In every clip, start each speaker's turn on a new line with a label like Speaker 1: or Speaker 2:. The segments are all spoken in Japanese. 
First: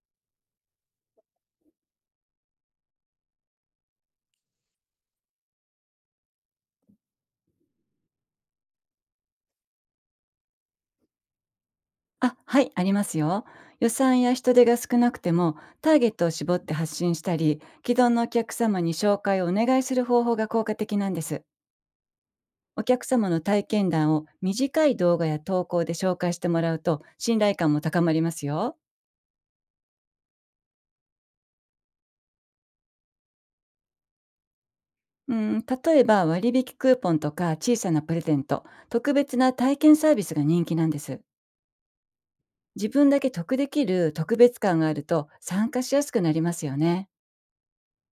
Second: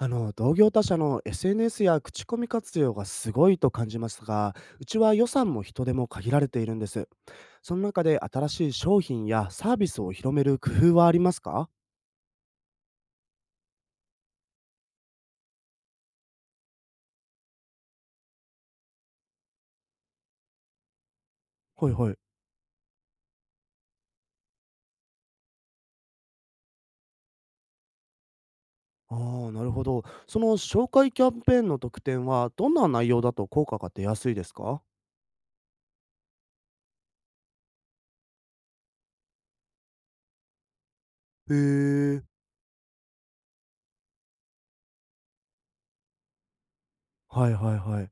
Speaker 1: あの同業他社の SNS や口コミ活用がすごいと感じますが、うちは予算も人手も限られているんです。その中で新しい商品やサービスを広める工夫はありますか？
Speaker 2: あ、はい、ありますよ。予算や人手が少なくても、ターゲットを絞って発信したり、既存のお客様に紹介をお願いする方法が効果的なんです。
Speaker 1: はいはい。
Speaker 2: お客様の体験談を短い動画や投稿で紹介してもらうと、信頼感も高まりますよ。
Speaker 1: ああ、なるほど。その紹介キャンペーンの特典はどんな内容だと効果が出やすいですか？
Speaker 2: うん、例えば割引クーポンとか小さなプレゼント、特別な体験サービスが人気なんです。
Speaker 1: へえ。
Speaker 2: 自分だけ得できる特別感があると参加しやすくなりますよね。
Speaker 1: はいはいはい。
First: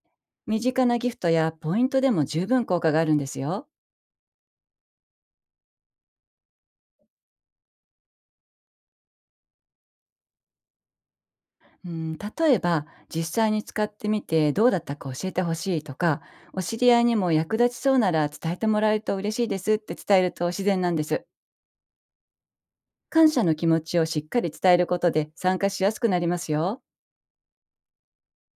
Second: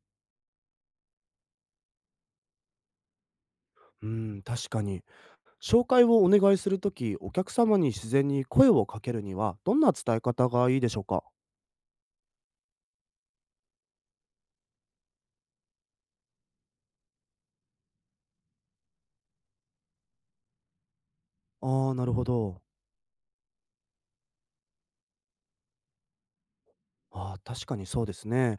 Speaker 2: 身近なギフトやポイントでも十分効果があるんですよ。
Speaker 1: うん、確かに。紹介をお願いするとき、お客様に自然に声をかけるにはどんな伝え方がいいでしょうか？
Speaker 2: うん、例えば実際に使ってみてどうだったか教えてほしいとか、お知り合いにも役立ちそうなら伝えてもらえると嬉しいですって伝えると自然なんです。
Speaker 1: ああー、なるほど。
Speaker 2: 感謝の気持ちをしっかり伝えることで参加しやすくなりますよ。
Speaker 1: ああ、確かにそうですね。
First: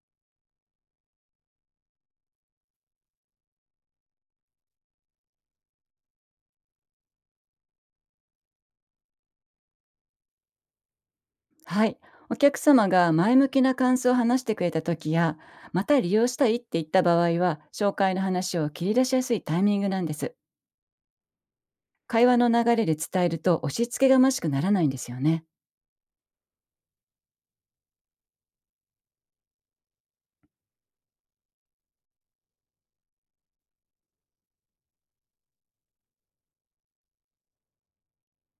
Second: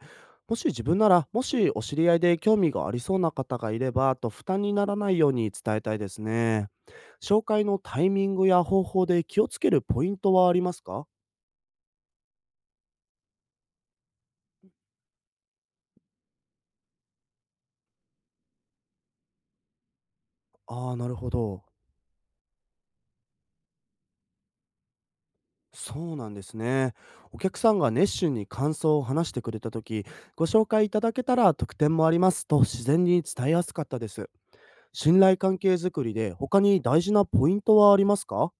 Speaker 1: もし自分なら、もしお知り合いで興味がありそうな方がいれば、と負担にならないように伝えたいですね。紹介のタイミングや方法で気をつけるポイントはありますか？
Speaker 2: はい。お客様が前向きな感想を話してくれた時や、また利用したいって言った場合は、紹介の話を切り出しやすいタイミングなんです。
Speaker 1: ああー、なるほど。
Speaker 2: 会話の流れで伝えると押し付けがましくならないんですよね。
Speaker 1: そうなんですね。お客さんが熱心に感想を話してくれたとき、ご紹介いただけたら特典もありますと自然に伝えやすかったです。信頼関係づくりで他に大事なポイントはありますか？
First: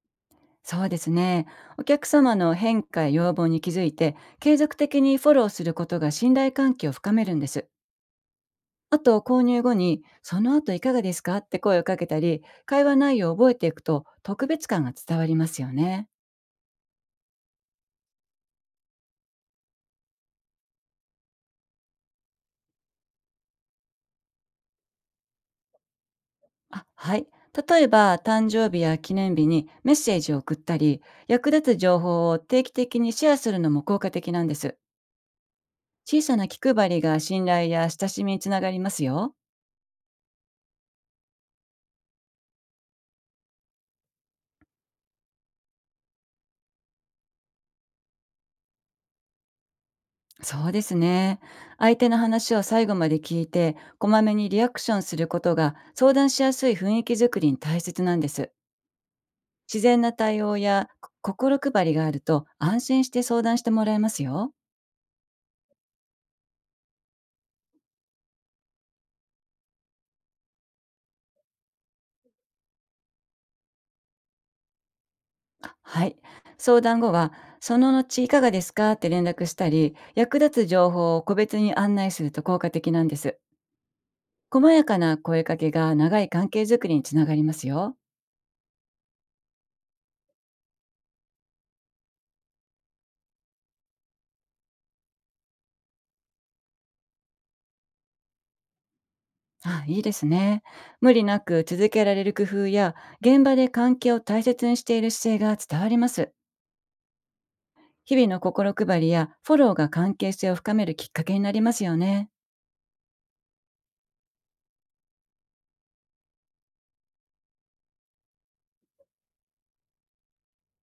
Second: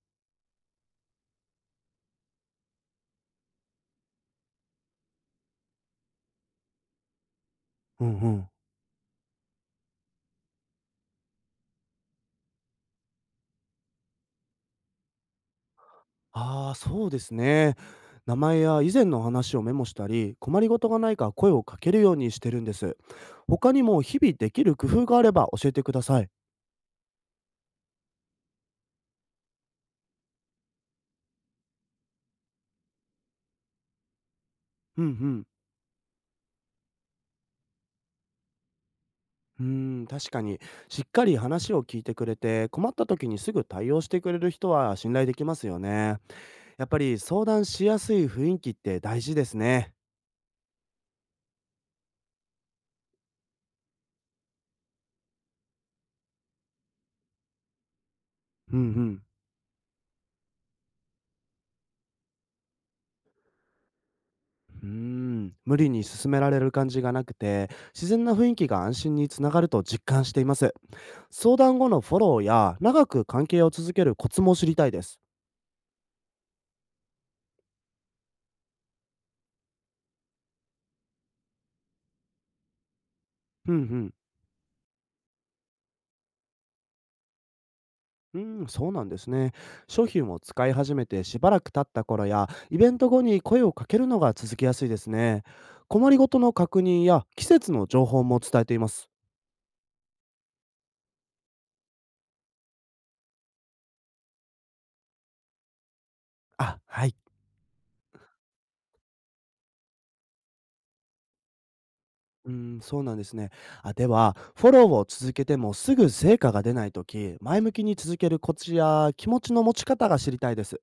Speaker 2: そうですね。お客様の変化や要望に気づいて、継続的にフォローすることが信頼関係を深めるんです。
Speaker 1: うんうん。
Speaker 2: あと、購入後に、その後いかがですかって声をかけたり、会話内容を覚えていくと特別感が伝わりますよね。
Speaker 1: ああ、そうですね。名前や以前の話をメモしたり、困りごとがないか声をかけるようにしてるんです。他にも日々できる工夫があれば教えてください。
Speaker 2: あ、はい。例えば、誕生日や記念日にメッセージを送ったり、役立つ情報を定期的にシェアするのも効果的なんです。
Speaker 1: うんうん。
Speaker 2: 小さな気配りが信頼や親しみにつながりますよ。
Speaker 1: うーん、確かに。しっかり話を聞いてくれて、困った時にすぐ対応してくれる人は信頼できますよね。やっぱり相談しやすい雰囲気って大事ですね。
Speaker 2: そうですね。相手の話を最後まで聞いて、こまめにリアクションすることが相談しやすい雰囲気づくりに大切なんです。
Speaker 1: うんうん。
Speaker 2: 自然な対応やこ心配りがあると安心して相談してもらえますよ。
Speaker 1: うーん、無理に進められる感じがなくて、自然な雰囲気が安心につながると実感しています。相談後のフォローや、長く関係を続けるコツも知りたいです。
Speaker 2: はい。相談後は、その後いかがですかって連絡したり、役立つ情報を個別に案内すると効果的なんです。
Speaker 1: うん
Speaker 2: 細やかな声かけが長い関係づくりにつながりますよ。
Speaker 1: うん。うん、そうなんですね。商品を使い始めてしばらく経った頃や、イベント後に声をかけるのが続きやすいですね。困りごとの確認や季節の情報も伝えています。
Speaker 2: あ、いいですね。無理なく続けられる工夫や、現場で関係を大切にしている姿勢が伝わります。
Speaker 1: あ、はい。
Speaker 2: 日々の心配りやフォローが関係性を深めるきっかけになりますよね。
Speaker 1: うん、そうなんですね。あ、では、フォローを続けてもすぐ成果が出ないとき、前向きに続けるコツや気持ちの持ち方が知りたいです。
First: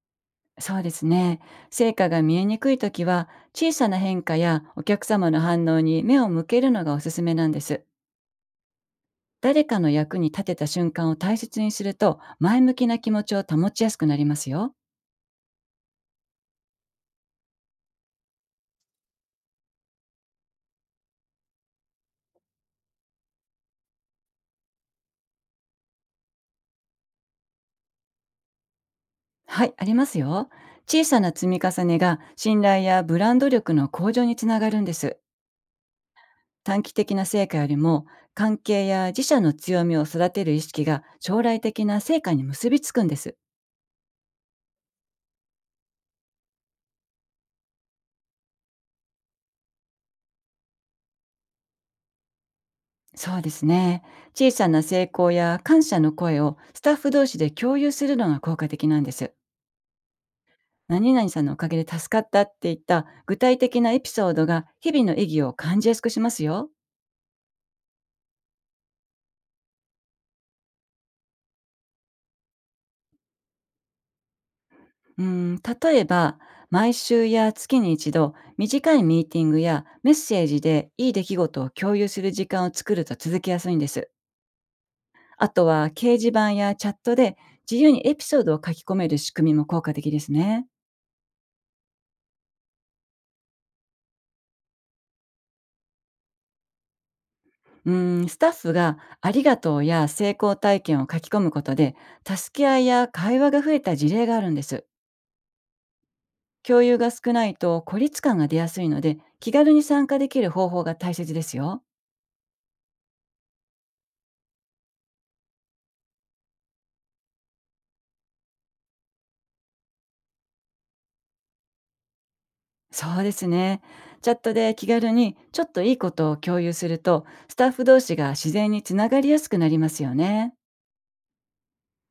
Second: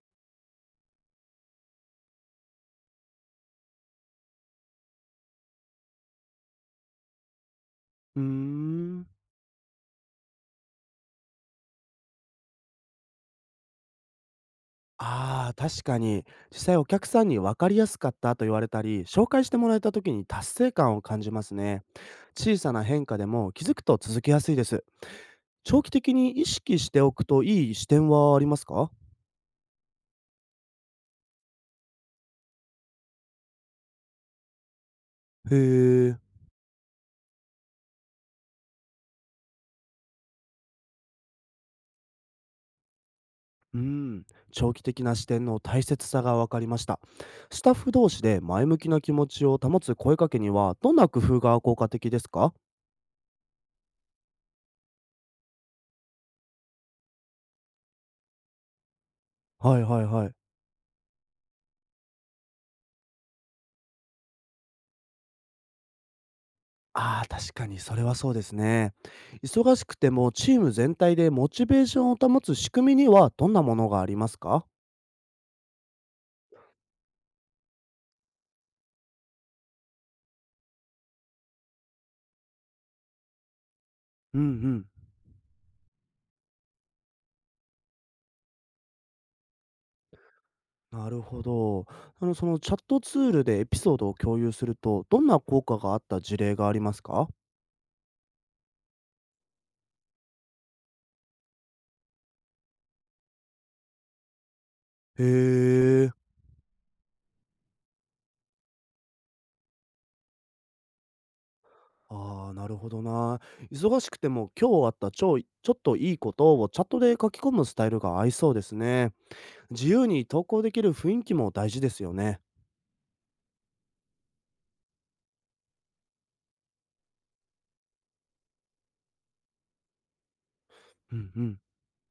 Speaker 2: そうですね。成果が見えにくいときは、小さな変化やお客様の反応に目を向けるのがおすすめなんです。
Speaker 1: うーん。
Speaker 2: 誰かの役に立てた瞬間を大切にすると、前向きな気持ちを保ちやすくなりますよ。
Speaker 1: ああ、確かに。実際お客さんに分かりやすかったと言われたり、紹介してもらえた時に達成感を感じますね。小さな変化でも気づくと続けやすいです。長期的に意識しておくといい視点はありますか？
Speaker 2: はい、ありますよ。小さな積み重ねが信頼やブランド力の向上につながるんです。
Speaker 1: へえ。
Speaker 2: 短期的な成果よりも、関係や自社の強みを育てる意識が将来的な成果に結びつくんです。
Speaker 1: うん。長期的な視点の大切さが分かりました。スタッフ同士で前向きな気持ちを保つ声かけには、どんな工夫が効果的ですか？
Speaker 2: そうですね。小さな成功や感謝の声をスタッフ同士で共有するのが効果的なんです。
Speaker 1: はいはいはい。
Speaker 2: 何々さんのおかげで助かったっていった具体的なエピソードが日々の意義を感じやすくしますよ。
Speaker 1: ああ、確かにそれはそうですね。忙しくてもチーム全体でモチベーションを保つ仕組みにはどんなものがありますか？
Speaker 2: うん、例えば、毎週や月に一度、短いミーティングやメッセージでいい出来事を共有する時間を作ると続きやすいんです。
Speaker 1: うんうん。
Speaker 2: あとは、掲示板やチャットで自由にエピソードを書き込める仕組みも効果的ですね。
Speaker 1: なるほど。そのチャットツールでエピソードを共有すると、どんな効果があった事例がありますか？
Speaker 2: うーん、スタッフがありがとうや成功体験を書き込むことで、助け合いや会話が増えた事例があるんです。
Speaker 1: へえ。
Speaker 2: 共有が少ないと孤立感が出やすいので、気軽に参加できる方法が大切ですよ。
Speaker 1: ああ、なるほどな。忙しくても今日あったちょっといいことをチャットで書き込むスタイルが合いそうですね。自由に投稿できる雰囲気も大事ですよね。
Speaker 2: そうですね。チャットで気軽にちょっといいことを共有すると、スタッフ同士が自然につながりやすくなりますよね。
Speaker 1: うんうん。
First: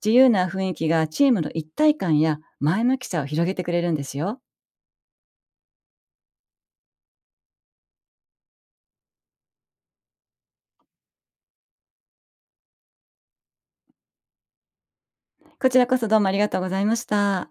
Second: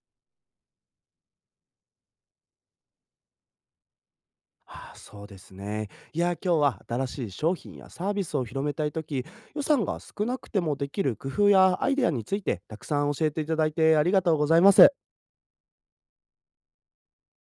Speaker 2: 自由な雰囲気がチームの一体感や前向きさを広げてくれるんですよ。
Speaker 1: ああ、そうですね。いや、今日は新しい商品やサービスを広めたいとき、予算が少なくてもできる工夫やアイデアについてたくさん教えていただいてありがとうございます。
Speaker 2: こちらこそ、どうもありがとうございました。